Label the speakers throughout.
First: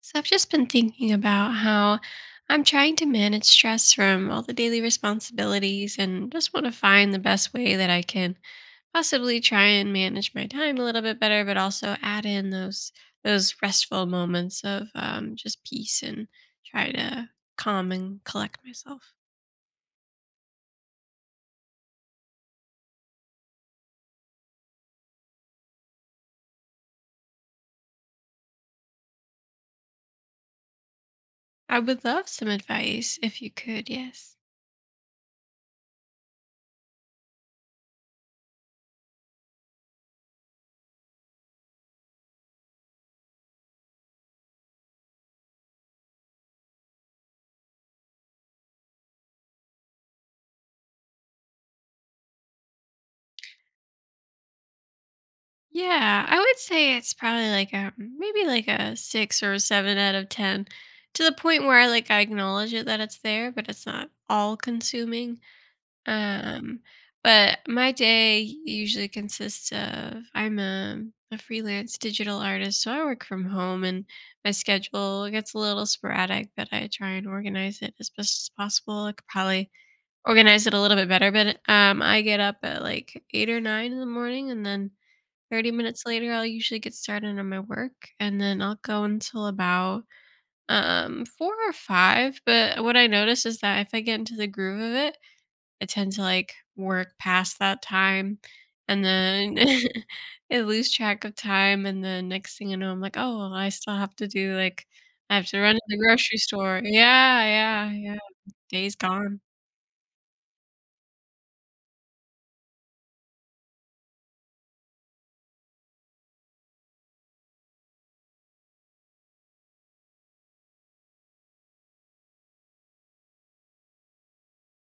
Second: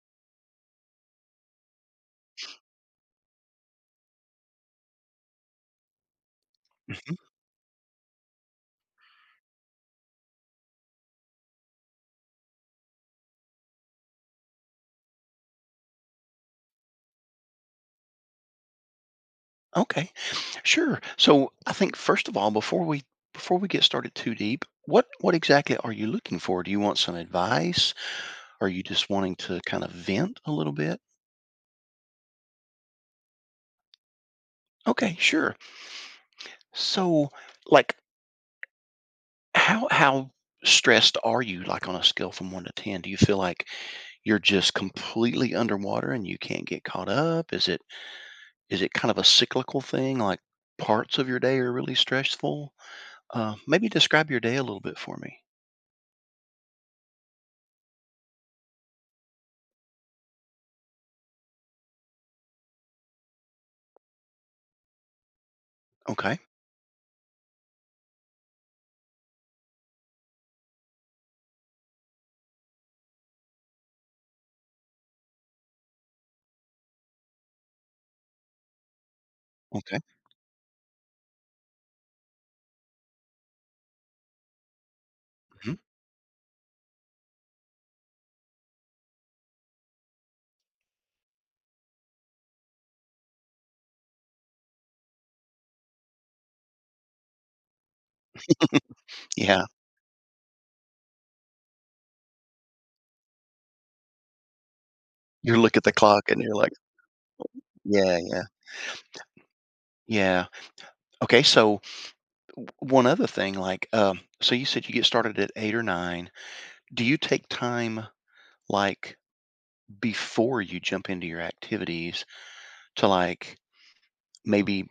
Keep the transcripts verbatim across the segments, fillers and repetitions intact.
Speaker 1: So I've just been thinking about how I'm trying to manage stress from all the daily responsibilities and just want to find
Speaker 2: Mhm.
Speaker 1: the best way that I can possibly try and manage my time a little bit better, but also add in those those restful moments of um, just peace and try to calm and collect myself.
Speaker 2: Okay, sure. So I think first of all, before we before we get started too deep, what what exactly are you looking for? Do you want some advice? Are you just wanting to kind of vent a little bit?
Speaker 1: I would love some advice if you could, yes.
Speaker 2: Okay, sure. So like how how stressed are you, like on a scale from one to ten? Do you feel like you're just completely underwater and you can't get caught up? Is it is it kind of a cyclical thing, like parts of your day are really stressful? Uh, maybe describe your day a little bit for me.
Speaker 1: Yeah, I would say it's probably like a maybe like a six or a seven out of ten, to the point where I, like, I acknowledge it that it's there, but it's not all consuming.
Speaker 2: Okay.
Speaker 1: Um, but my day usually consists of I'm a, a freelance digital artist, so I work from home, and my schedule gets a little sporadic, but I try and organize it as best as possible. I could probably organize it a little bit better, but um, I get up at like eight or nine in the morning, and then thirty
Speaker 2: Mhm.
Speaker 1: minutes later, I'll usually get started on my work and then I'll go until about um four or five, but what I notice is that if I get into the groove of it, I tend to like work past that time and then
Speaker 2: Yeah.
Speaker 1: I lose track of time and then next thing I know I'm like, "Oh, well, I still have to do like I have
Speaker 2: You
Speaker 1: to run
Speaker 2: look
Speaker 1: to
Speaker 2: at the
Speaker 1: the
Speaker 2: clock
Speaker 1: grocery
Speaker 2: and you're like,
Speaker 1: store." Yeah, yeah, yeah.
Speaker 2: yeah, yeah,
Speaker 1: Day's gone.
Speaker 2: yeah. Okay. So w- one other thing, like, um, so you said you get started at eight or nine. Do you take time, like, before you jump into your activities, to like maybe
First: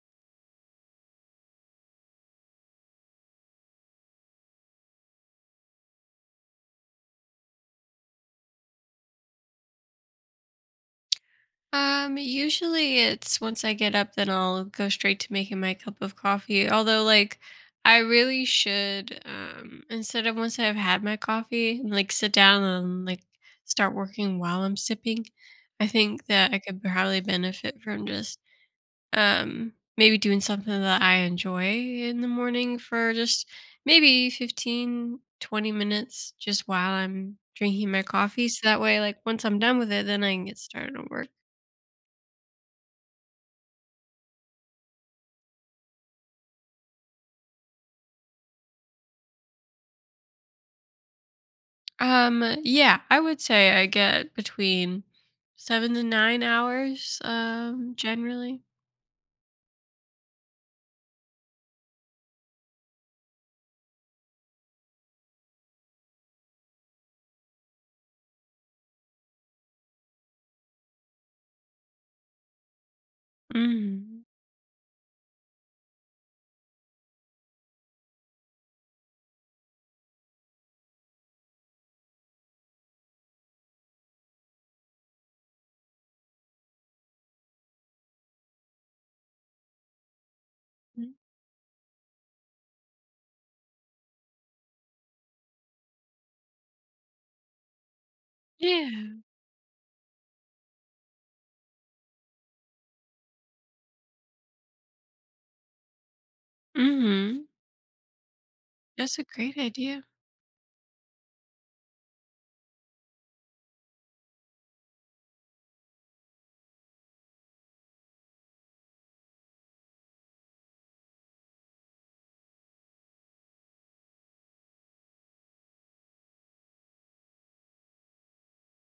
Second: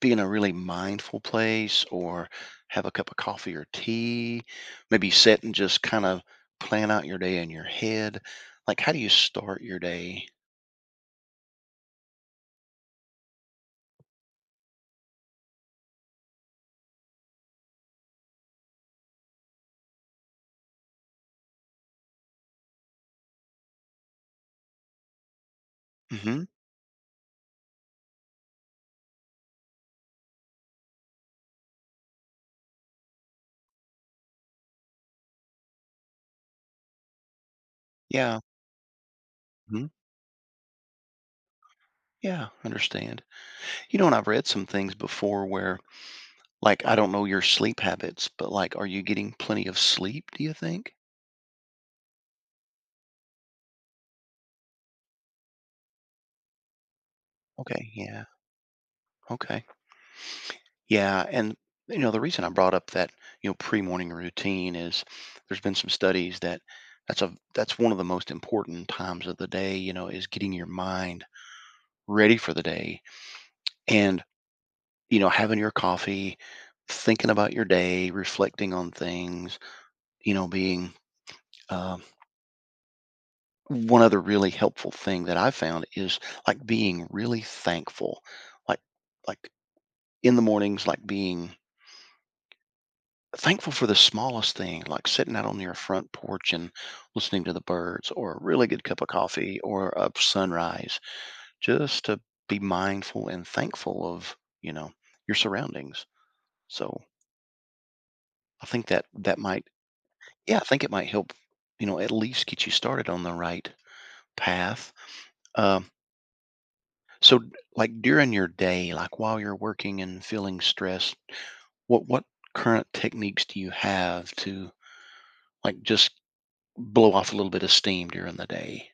Speaker 2: be in a really mindful place, or have a cup of coffee or tea, maybe sit and just kind of plan out your day in your head? Like, how do you start your day?
Speaker 1: Um, usually it's once I get up, then I'll go straight to making my cup of coffee. Although, like, I really should, um, instead of once I've had my coffee, like sit down and like start working while I'm sipping. I think
Speaker 2: Hmm.
Speaker 1: that I could probably benefit from just, um, maybe doing something that I enjoy in the morning for just maybe fifteen twenty minutes just while I'm drinking my
Speaker 2: Yeah.
Speaker 1: coffee. So that way, like, once I'm done
Speaker 2: Hmm.
Speaker 1: with it, then I can get started on work.
Speaker 2: Yeah. Understand. You know, and I've read some things before where, like, I don't know your sleep habits, but like, are you getting plenty of sleep, do you think?
Speaker 1: Um, yeah, I would say I get between seven to nine hours,
Speaker 2: Okay.
Speaker 1: um,
Speaker 2: Yeah.
Speaker 1: generally.
Speaker 2: Okay. Yeah. And, you know, the reason I brought up that, you know, pre morning routine is there's been some studies that that's a, that's one of the most important times of the day, you know, is getting your mind ready for the day and,
Speaker 1: Mhm.
Speaker 2: you know, having your coffee, thinking about your day, reflecting on things, you know, being, um one other really helpful thing that I found is like being really thankful, like like in the mornings, like
Speaker 1: Mm,
Speaker 2: being thankful for the smallest thing, like sitting out on your front porch and listening to the birds, or a really good cup of
Speaker 1: yeah.
Speaker 2: coffee, or a sunrise, just to be mindful and thankful of, you know, your surroundings. So
Speaker 1: Mhm.
Speaker 2: I think that
Speaker 1: That's a
Speaker 2: that
Speaker 1: great
Speaker 2: might,
Speaker 1: idea.
Speaker 2: yeah, I think it might help, you know, at least get you started on the right path. Um, So, d- like during your day, like while you're working and feeling stressed, what what current techniques do you have to like just blow off a little bit of steam during the day?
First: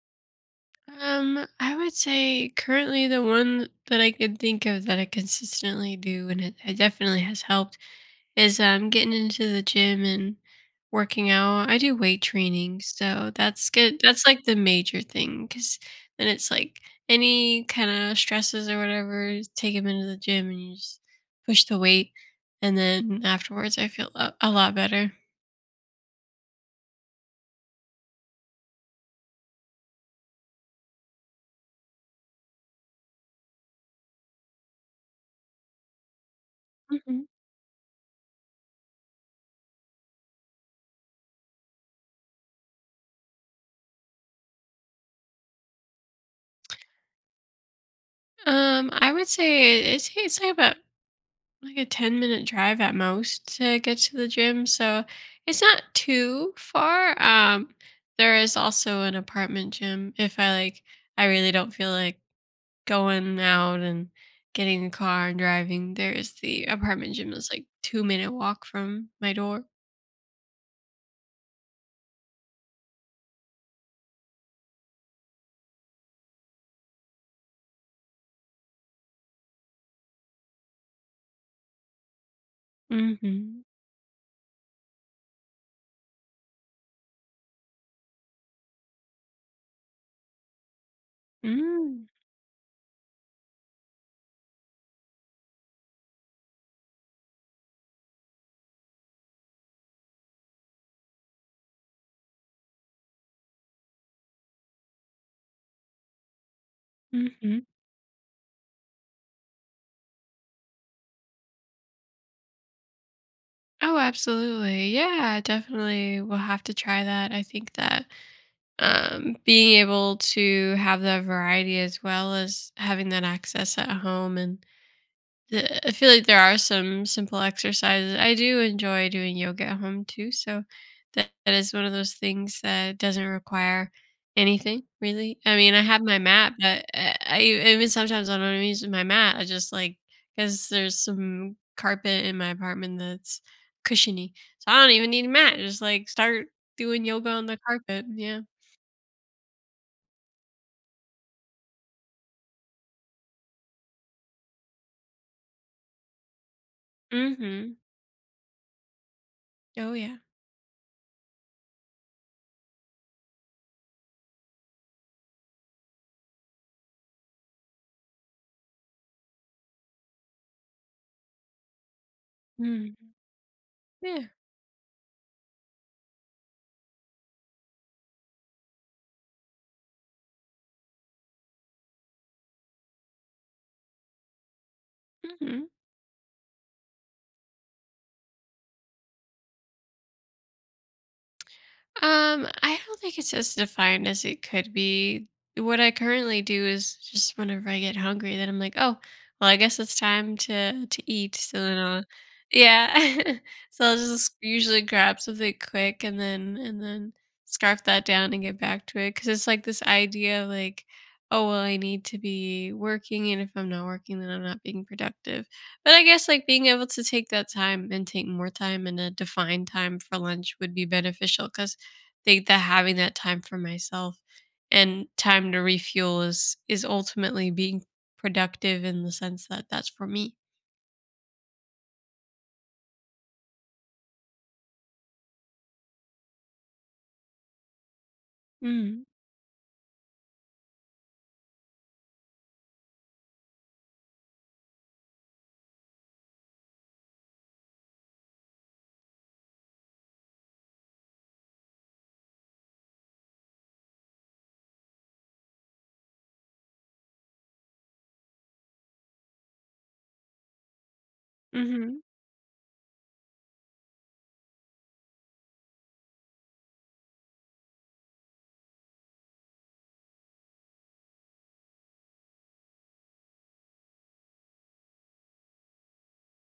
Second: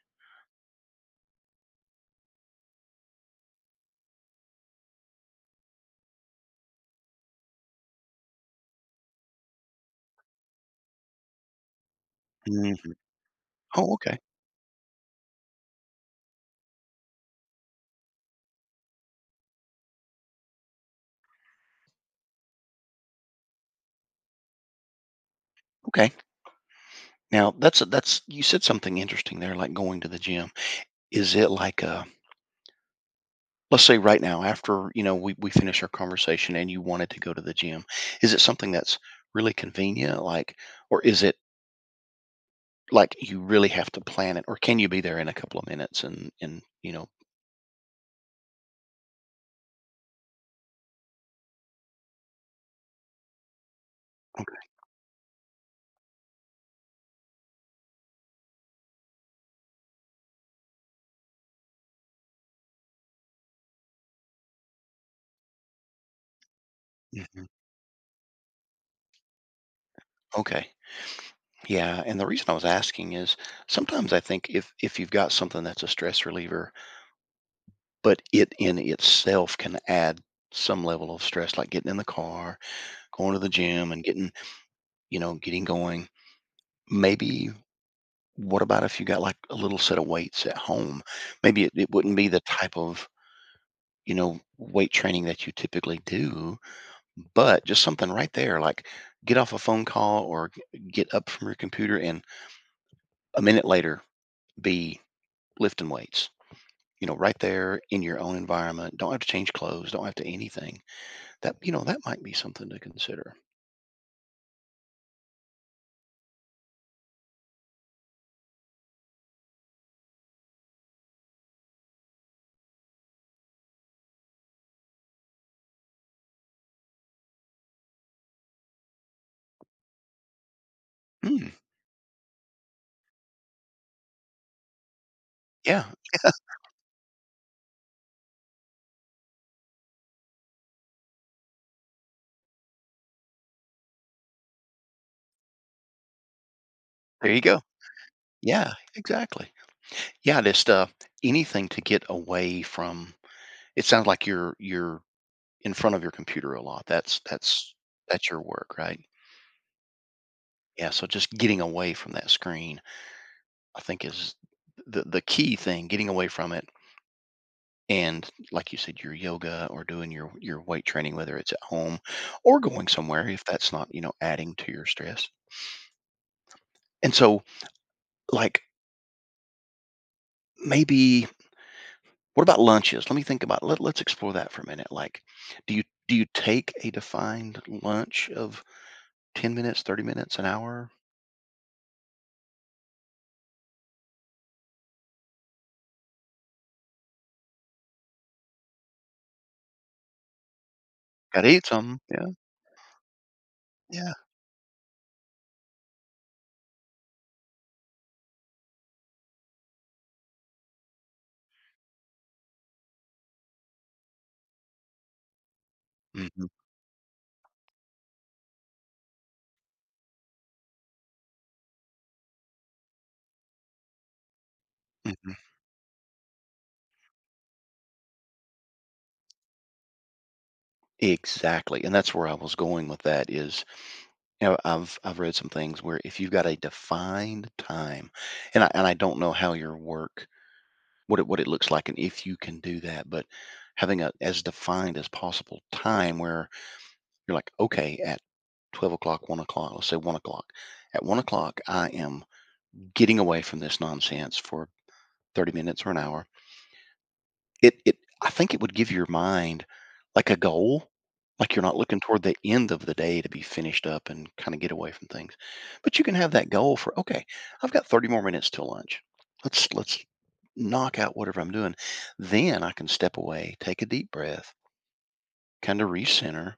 Speaker 1: Um, I would say currently the one that I can think of that I consistently do and it, it definitely has helped is um getting into the gym and working out. I do weight training,
Speaker 2: Mhm.
Speaker 1: so that's
Speaker 2: Oh,
Speaker 1: good.
Speaker 2: okay,
Speaker 1: That's like the major thing because then it's like any kind of stresses or whatever, take them into the gym and you just push the weight, and then afterwards I feel a, a lot better.
Speaker 2: okay. Now that's a, that's, you said something interesting there, like going to the gym. Is it like a, let's say right now after, you know, we we finish our conversation and you wanted to
Speaker 1: Mhm.
Speaker 2: go to the gym, is it something that's really convenient, like, or is it like you really have to plan it, or can you be there in a couple of minutes and and you know?
Speaker 1: Um, I would say it, it's it's like about like a ten minute drive at most to get to the gym, so it's not too far. Um there is also an apartment gym. If I, like, I really don't feel like going out and getting a car and driving there, is the apartment gym, is like two minute walk from my door.
Speaker 2: Okay. Yeah, and the reason I was asking is sometimes I think if if you've got something that's a stress reliever, but it in itself can add some level of stress, like getting in the car, going to the
Speaker 1: Mm-hmm.
Speaker 2: gym, and getting, you know, getting going. Maybe what about if you got like a little set of weights at home? Maybe it, it
Speaker 1: Mm.
Speaker 2: wouldn't be the type of, you know, weight training that you typically do, but just something right there, like get off a phone call or g- get up from your computer and a minute later be lifting weights, you know, right
Speaker 1: Mm-hmm.
Speaker 2: there in your own environment. Don't have to change clothes. Don't have to anything. That, you know, that might be something to consider.
Speaker 1: Oh, absolutely, yeah, definitely, we'll have to try that. I think that um, being able to have that variety as well as having that access at home. And the, I feel like there are some simple exercises. I do enjoy doing yoga at home too. So that,
Speaker 2: Hmm.
Speaker 1: that is one of those things that doesn't require anything really. I mean, I
Speaker 2: Yeah.
Speaker 1: have my mat, but I, I even sometimes I don't even use my mat. I just like, because there's some carpet in my apartment that's cushiony. So I don't even need a mat. Just like start doing yoga
Speaker 2: There you
Speaker 1: on the
Speaker 2: go.
Speaker 1: carpet. Yeah.
Speaker 2: Yeah. Exactly. Yeah. Just uh, anything to get away from. It sounds like you're you're in front of your computer a lot. That's that's
Speaker 1: Hmm.
Speaker 2: that's your work, right?
Speaker 1: Oh yeah.
Speaker 2: Yeah. So just getting away from that screen, I think, is the the key thing. Getting away from it and like you said, your yoga or doing your your weight training, whether it's at home or going
Speaker 1: Mm.
Speaker 2: somewhere, if that's not, you know,
Speaker 1: Yeah.
Speaker 2: adding to your stress. And so like maybe, what about lunches, let me think about, let, let's explore that for a minute. Like
Speaker 1: Mhm.
Speaker 2: do you do you take a defined lunch of ten minutes, thirty minutes, an hour?
Speaker 1: Um, I don't think it's as defined as it could be. What I currently do is just whenever I get hungry, then I'm like, oh, well, I guess it's time to to eat.
Speaker 2: Gotta
Speaker 1: So
Speaker 2: eat
Speaker 1: then
Speaker 2: something,
Speaker 1: I'll,
Speaker 2: yeah,
Speaker 1: yeah. So I'll
Speaker 2: yeah.
Speaker 1: just usually grab something quick and then and then scarf that down and get back to it because it's like this idea of like, oh, well, I need to be working, and if I'm not working, then I'm not being productive. But I guess like
Speaker 2: Mhm,
Speaker 1: being able to take that time and take more time and a defined time for lunch would be beneficial because think that having that time for myself and
Speaker 2: mhm.
Speaker 1: time to refuel is is ultimately being productive in the sense that that's for me.
Speaker 2: Exactly, and that's where I was going with that is, you know, i've i've read some things where if you've got a defined time, and I, and I
Speaker 1: Mm.
Speaker 2: don't know how your work, what it, what it looks like and if you can do that, but having a as defined as possible time where you're like, okay, at twelve o'clock, one o'clock, let's say one o'clock, at one o'clock I am getting away from this nonsense for thirty minutes or an hour. It it I think it would give your mind, like, a goal, like, you're not looking
Speaker 1: Mhm.
Speaker 2: toward the end of the day to be finished up and kinda get away from things, but you can have that goal for, "Okay, I've got thirty more minutes till lunch. Let's let's knock out whatever I'm doing." Then I can step away, take a deep breath, kinda recenter,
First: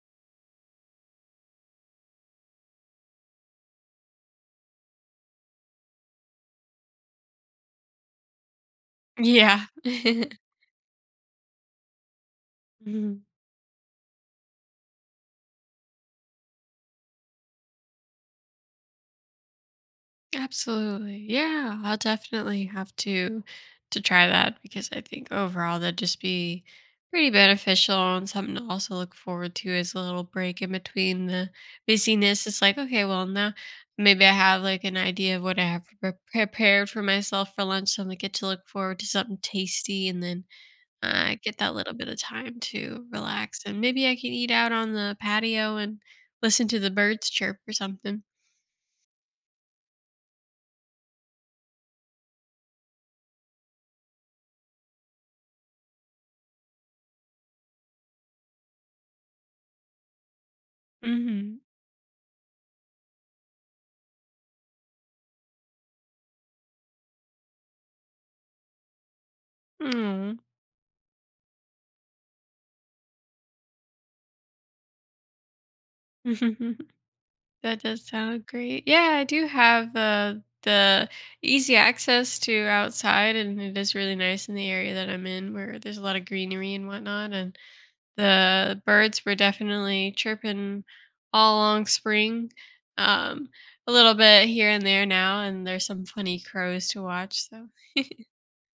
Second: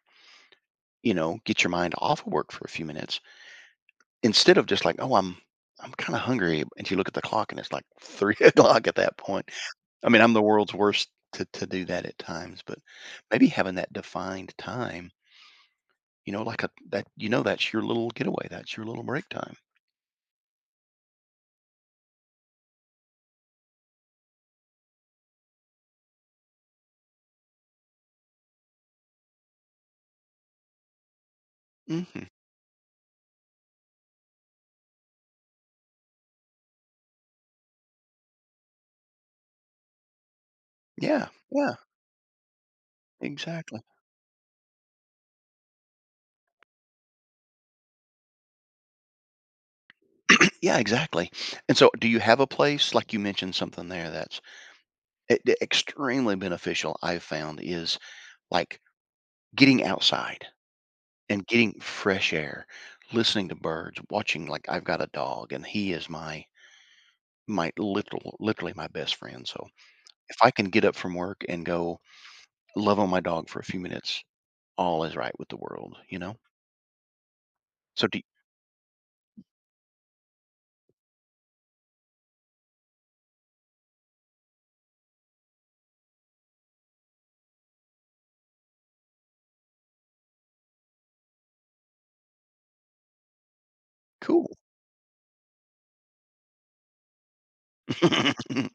Speaker 2: you know, get your mind off of work for a few minutes instead of just like, "Oh, I'm I'm kinda hungry," and you look at the clock and it's like three o'clock at that point.
Speaker 1: Yeah.
Speaker 2: I mean, I'm the world's worst to to do that at times, but
Speaker 1: Mhm.
Speaker 2: maybe having that defined time, you know, like a, that you know, that's your little getaway, that's your little break time.
Speaker 1: Absolutely. Yeah, I'll definitely have to to try that because I think overall that'd just be pretty beneficial and something to also look forward to as a little break in between the
Speaker 2: Mhm.
Speaker 1: busyness. It's like, okay, well now maybe I have like an idea of what I have pre- prepared for myself for lunch. So I'm gonna get to look forward to something tasty and then
Speaker 2: Yeah,
Speaker 1: uh, get that
Speaker 2: yeah,
Speaker 1: little bit of time to relax. And
Speaker 2: exactly.
Speaker 1: maybe I can eat out on the patio and listen to the birds chirp or something.
Speaker 2: Yeah, exactly. And so do you have a place, like you mentioned something there that's e e extremely beneficial I've found is, like, getting outside and
Speaker 1: Mm-hmm.
Speaker 2: getting fresh air, listening to birds, watching, like, I've got a dog, and he is my my little, literally my best friend, so if I can get up from work and go love on my dog for a few minutes, all is right with the world, you know?
Speaker 1: That does
Speaker 2: So do,
Speaker 1: sound great. Yeah, I do have uh, the easy access to outside, and it is really nice in the area that I'm in where there's a lot of greenery and whatnot. And the birds were definitely chirping all along spring, um, a little bit
Speaker 2: cool.
Speaker 1: here and there now, and there's some funny crows to watch. So,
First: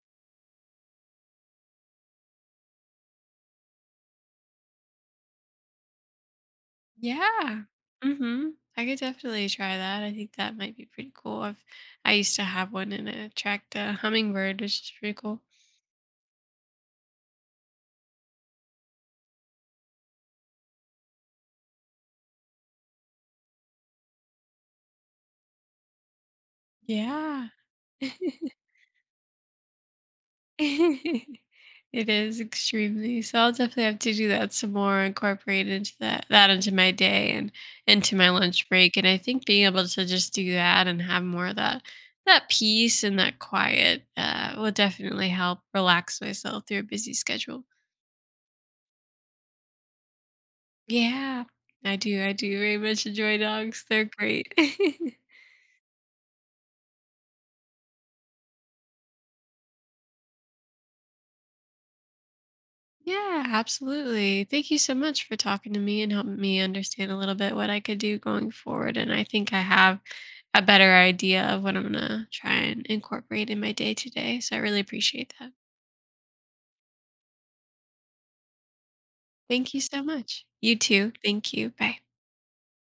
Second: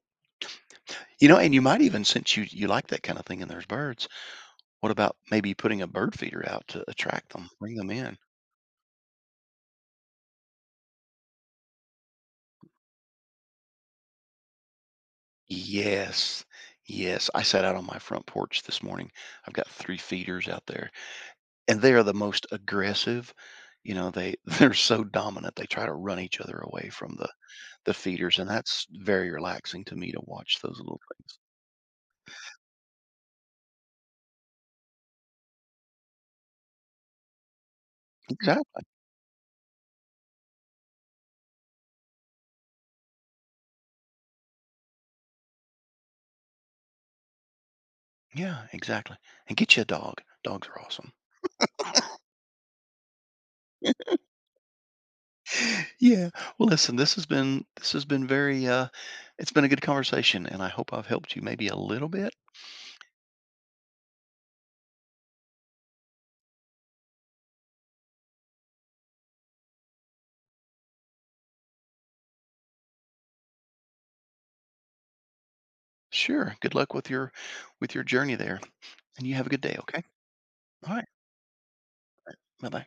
Speaker 2: You know, and you might even, since you you like that kind of thing and there's birds, what about maybe putting a bird feeder out to attract them,
Speaker 1: yeah.
Speaker 2: bring them in?
Speaker 1: Mm-hmm. I could definitely try that. I think that might be pretty cool. I've, I used to have one and it attract a hummingbird, which is pretty cool.
Speaker 2: Yes. Yes. I sat out on my front porch this morning. I've got three feeders out there, and they are the most aggressive. You know, they they're so dominant. They try to run each other away from the
Speaker 1: Yeah.
Speaker 2: the feeders, and that's very relaxing to me to watch those little things.
Speaker 1: It is extremely. So I'll definitely have to do that some more, incorporate into that that into my day and into my lunch
Speaker 2: Exactly.
Speaker 1: break. And I think being able to just do that and have more of that that peace and that quiet uh, will definitely help relax myself through a busy schedule.
Speaker 2: Yeah, exactly. And get you a dog. Dogs are awesome.
Speaker 1: Yeah, I do. I do very much enjoy dogs. They're great.
Speaker 2: Yeah. Well, listen, this has been this has been very uh it's been a good conversation and I hope I've helped you maybe a little bit.
Speaker 1: Yeah, absolutely. Thank you so much for talking to me and helping me understand a little bit what I could do going forward. And I think I have a better idea of what I'm going to try and incorporate in my day to day. So I really appreciate that.
Speaker 2: Sure. Good luck with your with your journey there. And you have a good
Speaker 1: Thank
Speaker 2: day,
Speaker 1: you so
Speaker 2: okay?
Speaker 1: much. You
Speaker 2: All right.
Speaker 1: too. Thank you. Bye.
Speaker 2: Bye-bye.